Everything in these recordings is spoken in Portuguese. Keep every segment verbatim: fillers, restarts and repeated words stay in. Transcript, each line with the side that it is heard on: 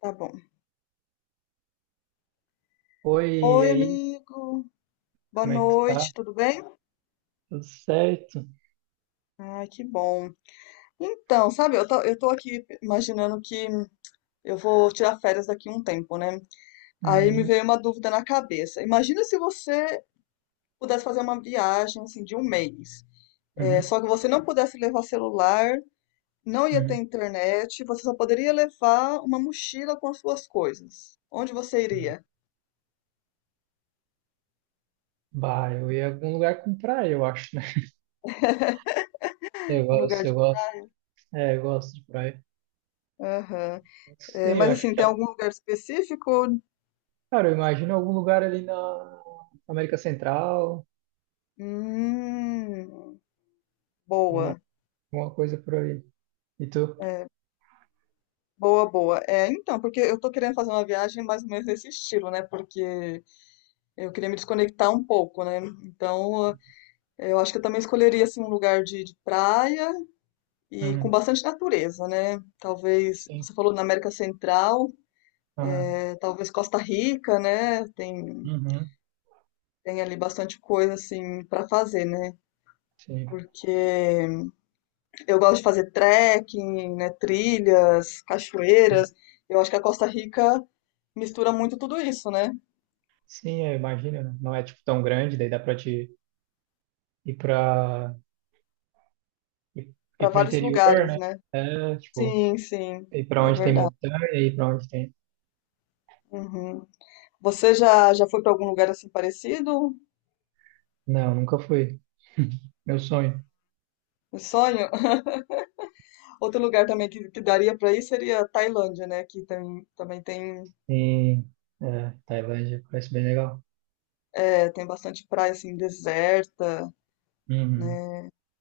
left: Tá bom.
right: Oi, e
left: Oi,
right: aí?
left: amigo. Boa
right: Como é que tu
left: noite,
right: tá?
left: tudo bem?
right: Tudo certo?
left: Ai, que bom. Então, sabe, eu tô, eu tô aqui imaginando que eu vou tirar férias daqui um tempo, né? Aí me
right: Hum,
left: veio uma dúvida na cabeça. Imagina se você pudesse fazer uma viagem, assim, de um mês. É,
right: uhum,
left: só que você não pudesse levar celular, não ia ter
right: uhum.
left: internet, você só poderia levar uma mochila com as suas coisas. Onde você iria?
right: Bah, eu ia em algum lugar com praia, eu acho, né? Eu
left: Um lugar
right: gosto, eu
left: de...
right: gosto. É, eu gosto de praia.
left: Aham.
right: Não
left: É,
right: sei, eu
left: mas
right: acho
left: assim,
right: que...
left: tem
right: é,
left: algum lugar específico?
right: Cara, eu imagino algum lugar ali na América Central,
left: Hum,
right: alguma,
left: boa,
right: alguma coisa por aí. E tu?
left: é, boa, boa. É, então, porque eu tô querendo fazer uma viagem mais ou menos nesse estilo, né? Porque eu queria me desconectar um pouco, né? Então, eh, eu acho que eu também escolheria assim um lugar de, de praia e com
right: Uhum,
left: bastante natureza, né? Talvez,
right: sim.
left: você falou na América Central,
right: Aham.
left: eh, talvez Costa Rica, né? Tem
right: Uhum,
left: tem ali bastante coisa assim para fazer, né?
right: sim.
left: Porque eu gosto de fazer trekking, né, trilhas,
right: Uhum.
left: cachoeiras. Eu acho que a Costa Rica mistura muito tudo isso, né?
right: Sim, eu imagino, né? Não é, tipo, tão grande, daí dá pra te ir pra... ir, ir
left: Para
right: pro
left: vários
right: interior,
left: lugares,
right: né?
left: né?
right: É, tipo...
left: Sim, sim,
right: E pra
left: é
right: onde tem
left: verdade.
right: montanha e pra onde tem.
left: Uhum. Você já, já foi para algum lugar assim parecido?
right: Não, nunca fui. Meu sonho.
left: Um sonho? Outro lugar também que, que daria para ir seria a Tailândia, né? Que tem, também tem,
right: E, é, Tailândia parece bem legal.
left: é, tem bastante praia assim deserta,
right: Uhum.
left: né?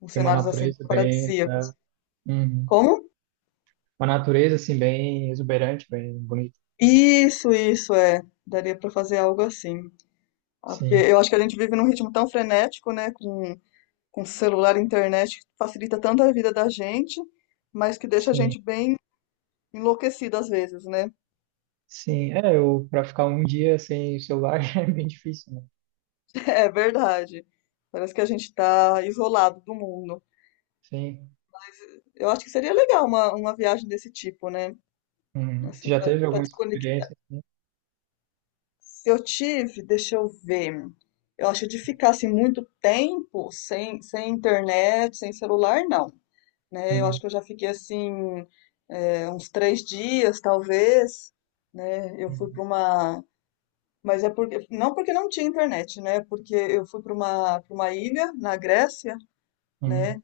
left: Com
right: Tem uma
left: cenários assim
right: natureza bem. é,
left: paradisíacos.
right: uhum.
left: Como?
right: Uma natureza assim, bem exuberante, bem bonita.
left: Isso, isso é. Daria para fazer algo assim. Ah, porque
right: Sim,
left: eu acho que a gente vive num ritmo tão frenético, né, com, com celular e internet, que facilita tanto a vida da gente, mas que deixa a
right: sim,
left: gente bem enlouquecida às vezes, né?
right: sim. É, eu, pra ficar um dia sem o celular é bem difícil, né?
left: É verdade. Parece que a gente tá isolado do mundo.
right: Sim.
left: Eu acho que seria legal uma, uma viagem desse tipo, né?
right: Uhum. Tu
left: Assim,
right: já
left: pra,
right: teve
left: pra
right: alguma
left: desconectar.
right: experiência, assim?
left: Eu tive, deixa eu ver. Eu acho que de ficar assim muito tempo sem, sem internet, sem celular, não, né? Eu acho
right: Uhum.
left: que eu já fiquei assim, é, uns três dias, talvez, né? Eu fui
right: Uhum.
left: para uma. Mas é porque. Não porque não tinha internet, né? Porque eu fui para uma, para uma ilha na Grécia,
right: Uhum.
left: né?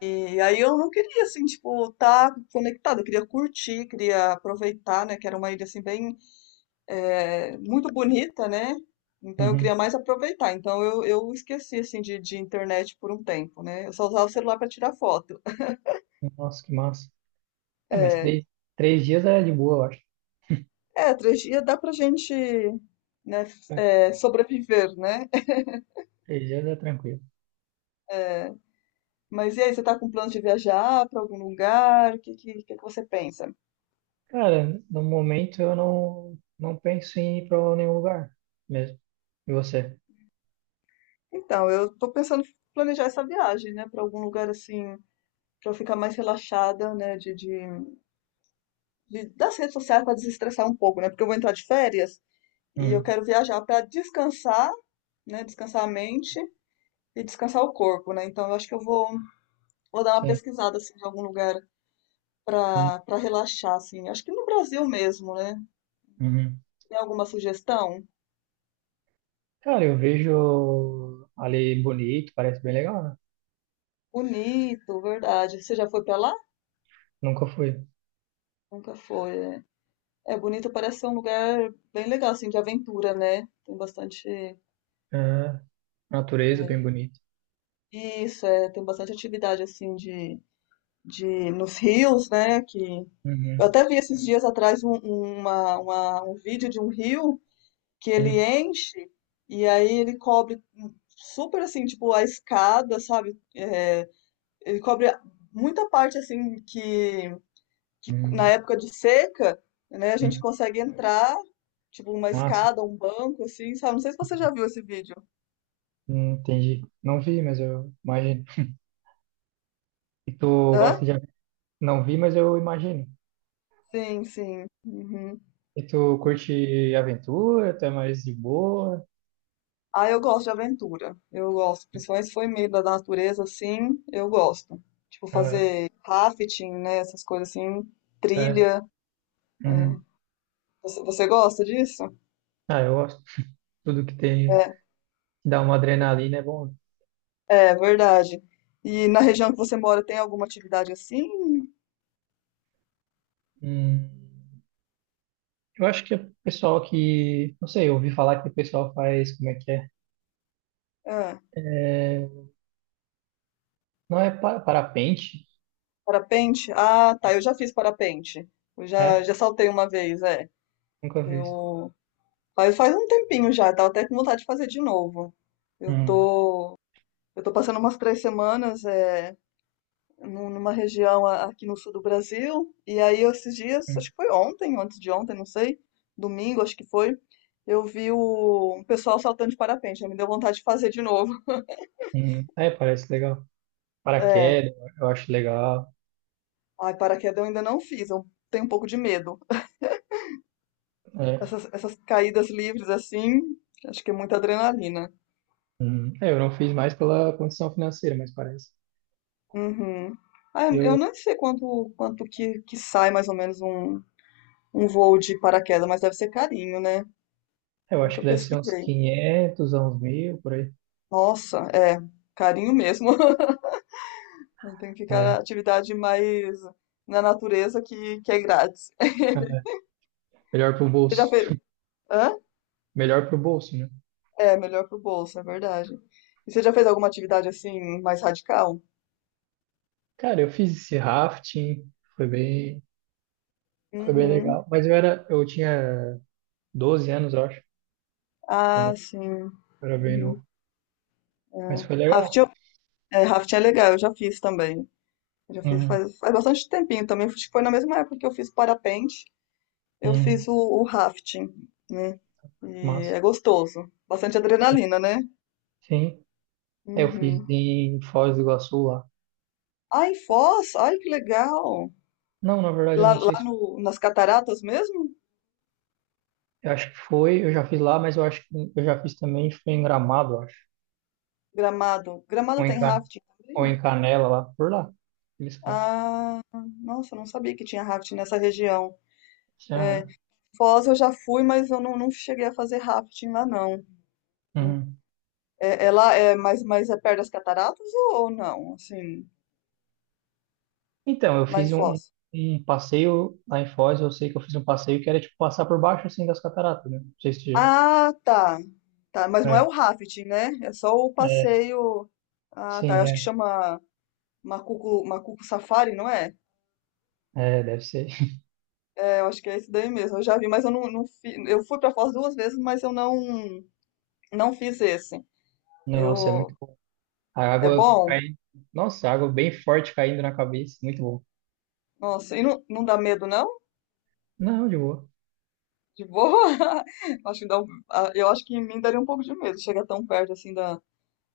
left: E aí eu não queria, assim, tipo, estar conectada. Eu queria curtir, queria aproveitar, né? Que era uma ilha, assim, bem. é, muito bonita, né? Então eu
right: Uhum.
left: queria mais aproveitar. Então eu, eu esqueci, assim, de, de internet por um tempo, né? Eu só usava o celular para tirar foto.
right: Nossa, que massa. É, mas
left: É,
right: três, três dias é de boa, eu acho.
left: É, três dias dá pra gente, né, é, sobreviver, né?
right: Três dias é tranquilo.
left: É, mas e aí, você tá com plano de viajar pra algum lugar? O que, que, que que você pensa?
right: Cara, no momento eu não, não penso em ir para nenhum lugar mesmo. E você?
left: Então, eu tô pensando em planejar essa viagem, né, pra algum lugar assim, pra eu ficar mais relaxada, né, de, de, de- das redes sociais pra desestressar um pouco, né? Porque eu vou entrar de férias e eu
right: Uhum.
left: quero viajar pra descansar, né, descansar a mente e descansar o corpo, né? Então, eu acho que eu vou, vou dar uma
right: Sim,
left: pesquisada assim, de algum lugar
right: sim.
left: para para relaxar, assim. Acho que no Brasil mesmo, né?
right: Uhum.
left: Tem alguma sugestão?
right: Cara, eu vejo ali bonito, parece bem legal, né?
left: Bonito, verdade. Você já foi para lá?
right: Nunca fui.
left: Nunca foi, né? É, Bonito parece ser um lugar bem legal, assim, de aventura, né? Tem bastante.
right: Ah, natureza bem bonita.
left: Isso, é, tem bastante atividade, assim, de, de nos rios, né? Que... Eu
right: Uhum.
left: até vi esses dias atrás um, um, uma, uma- um vídeo de um rio que
right: Uhum.
left: ele enche e aí ele cobre super, assim, tipo, a escada, sabe? É, ele cobre muita parte assim que, que na
right: Uhum.
left: época de seca, né, a gente
right: Uhum.
left: consegue entrar, tipo uma
right: Ah, sim.
left: escada, um banco, assim, sabe? Não sei se você
right: Uhum.
left: já viu esse vídeo.
right: Hum, entendi. Não vi, mas eu imagino. E tu
left: Hã?
right: gosta de... ave- Não vi, mas eu imagino.
left: Sim, sim. Uhum.
right: E tu curte aventura? Tu é mais de boa?
left: Ah, eu gosto de aventura. Eu gosto. Principalmente se for em meio da natureza, assim, eu gosto. Tipo,
right: É,
left: fazer rafting, né? Essas coisas assim,
right: é.
left: trilha. é.
right: Uhum.
left: Você, você gosta disso?
right: Ah, eu gosto. Tudo que tem, que
left: É,
right: dá uma adrenalina é bom.
left: é verdade. E na região que você mora tem alguma atividade assim?
right: Hum, eu acho que o pessoal que, não sei, eu ouvi falar que o pessoal faz, como é que é?
left: Ah.
right: É, não é pa- parapente,
left: Parapente? Ah, tá. Eu já fiz parapente. Eu já,
right: né?
left: já saltei uma vez, é.
right: Nunca fiz.
left: Eu faz, faz um tempinho já, tava até com vontade de fazer de novo. Eu
right: Hum,
left: tô, eu tô passando umas três semanas é, num- numa região a- aqui no sul do Brasil, e aí esses dias, acho
right: hum,
left: que foi ontem, ou antes de ontem, não sei, domingo, acho que foi, eu vi o um pessoal saltando de parapente, aí me deu vontade de fazer de novo.
right: hum. É, parece legal.
left: É,
right: Paraquedas, eu acho legal.
left: ai, paraquedas eu ainda não fiz, eu tenho um pouco de medo.
right: É.
left: Essas, essas caídas livres assim, acho que é muita adrenalina.
right: Hum. É, eu não fiz mais pela condição financeira, mas parece.
left: Uhum. Ah, eu eu
right: Eu,
left: não sei quanto, quanto que, que sai mais ou menos um, um voo de paraquedas, mas deve ser carinho, né?
right: eu acho
left: Nunca
right: que deve ser uns
left: pesquisei.
right: quinhentos, a uns mil, por aí.
left: Nossa, é, carinho mesmo. Tem que
right: É.
left: ficar na
right: é.
left: atividade mais na natureza que, que é grátis.
right: Melhor pro
left: Você já
right: bolso.
left: fez. Hã?
right: Melhor pro bolso, né?
left: É, melhor pro bolso, é verdade. E você já fez alguma atividade assim mais radical?
right: Cara, eu fiz esse rafting, foi bem, foi bem
left: Uhum.
right: legal. Mas eu era, eu tinha doze anos, eu acho. Então
left: Ah, sim.
right: eu era bem
left: Uhum.
right: novo.
left: É.
right: Mas foi legal.
left: É, rafting é legal, eu já fiz também. Eu já fiz
right: Uhum,
left: faz, faz bastante tempinho também. Acho que foi na mesma época que eu fiz parapente, eu
right: uhum,
left: fiz o, o rafting, né? E
right: massa.
left: é gostoso. Bastante
right: Sim,
left: adrenalina, né?
right: sim. Aí eu fiz
left: Uhum.
right: em Foz do Iguaçu lá.
left: Ah, em Foz, ai que legal.
right: Não, na verdade, eu
left: Lá,
right: não sei
left: lá
right: se.
left: no, nas cataratas mesmo?
right: Eu acho que foi, eu já fiz lá, mas eu acho que eu já fiz também, foi em Gramado, eu acho.
left: Gramado.
right: Ou
left: Gramado
right: em,
left: tem
right: Can,
left: rafting
right: ou
left: também?
right: em Canela lá, por lá. Eles cantam.
left: Ah, nossa, eu não sabia que tinha rafting nessa região.
right: Aham,
left: Foz eu já fui, mas eu não, não cheguei a fazer rafting lá, não.
right: uhum.
left: É, é lá é mas, mas é perto das cataratas ou, ou não? Assim,
right: Então, eu
left: lá em
right: fiz um,
left: Foz.
right: um passeio lá em Foz, eu sei que eu fiz um passeio que era tipo passar por baixo assim das cataratas, né? Não sei se.
left: Ah, tá. Tá, mas não é
right: É,
left: o rafting, né? É só o
right: é,
left: passeio. Ah, tá. Eu
right: sim,
left: acho que
right: é.
left: chama Macuco, Macuco Safari, não é?
right: É, deve ser.
left: É, eu acho que é esse daí mesmo. Eu já vi, mas eu não, não fiz. Eu fui pra Foz duas vezes, mas eu não não fiz esse.
right: Nossa, é muito
left: Eu
right: bom. A
left: é
right: água
left: bom.
right: caindo. Nossa, a água bem forte caindo na cabeça, muito bom.
left: Nossa, e não, não dá medo não?
right: Não, de boa.
left: De boa? Acho que dá um- ah, Eu acho que em mim daria um pouco de medo chegar tão perto assim da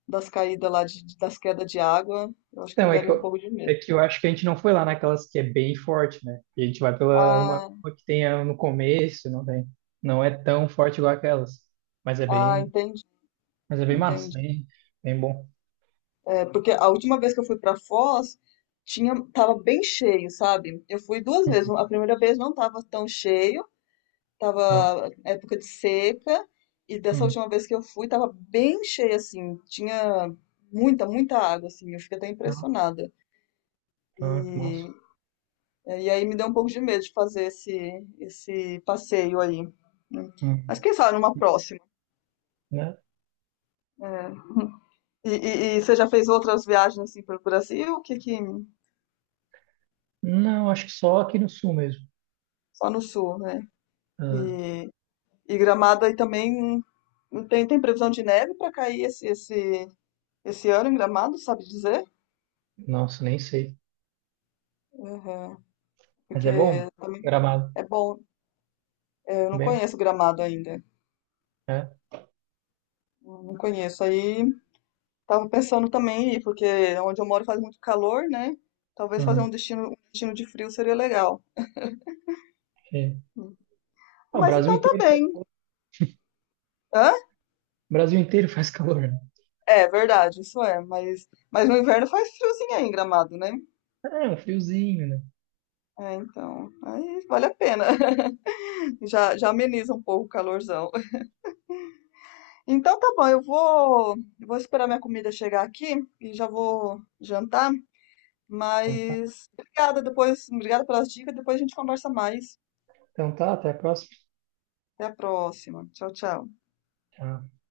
left: das caídas lá, de, das quedas de água, eu acho que me
right: Então, é que
left: daria um
right: eu,
left: pouco de
right: é
left: medo.
right: que eu acho que a gente não foi lá naquelas que é bem forte, né? A gente vai pela uma,
left: Ah,
right: uma que tem a- no começo, não tem. Não é tão forte igual aquelas. Mas é
left: ah,
right: bem,
left: entendi,
right: mas é bem massa,
left: entendi.
right: bem, bem bom.
left: É, porque a última vez que eu fui pra Foz, tinha, tava bem cheio, sabe? Eu fui duas vezes.
right: Uhum.
left: A primeira vez não tava tão cheio, tava época de seca, e dessa
right: Uhum.
left: última vez que eu fui, tava bem cheio, assim. Tinha muita, muita água, assim. Eu fiquei até
right: Uhum.
left: impressionada.
right: Ah, que
left: E,
right: massa.
left: e aí me deu um pouco de medo de fazer esse, esse passeio aí, né? Mas
right: Uhum.
left: quem sabe numa próxima.
right: Né?
left: É. E, e- e você já fez outras viagens assim para o Brasil? Que, que
right: Não, acho que só aqui no sul mesmo.
left: só no sul, né?
right: Ah,
left: E, e Gramado aí também tem, tem previsão de neve para cair esse, esse, esse ano em Gramado, sabe dizer?
right: nossa, nem sei.
left: Uhum.
right: Mas é bom.
left: Porque
right: Gramado
left: é bom, é, eu não
right: também,
left: conheço Gramado ainda.
right: né?
left: Não conheço. Aí tava pensando também em ir, porque onde eu moro faz muito calor, né? Talvez fazer
right: Uhum.
left: um destino, um destino de frio seria legal.
right: É. Ah, o
left: Mas
right: Brasil
left: então tá
right: inteiro
left: bem.
right: faz calor.
left: Hã?
right: O Brasil inteiro faz calor, né?
left: É verdade, isso é. Mas, mas no inverno faz friozinho aí em Gramado, né?
right: É, um friozinho, né?
left: É, então, aí vale a pena. Já, já ameniza um pouco o calorzão. Então tá bom, eu vou, eu vou esperar minha comida chegar aqui e já vou jantar.
right: Então tá,
left: Mas obrigada depois, obrigada pelas dicas. Depois a gente conversa mais.
right: então tá, até a próxima.
left: Até a próxima. Tchau, tchau.
right: Tchau.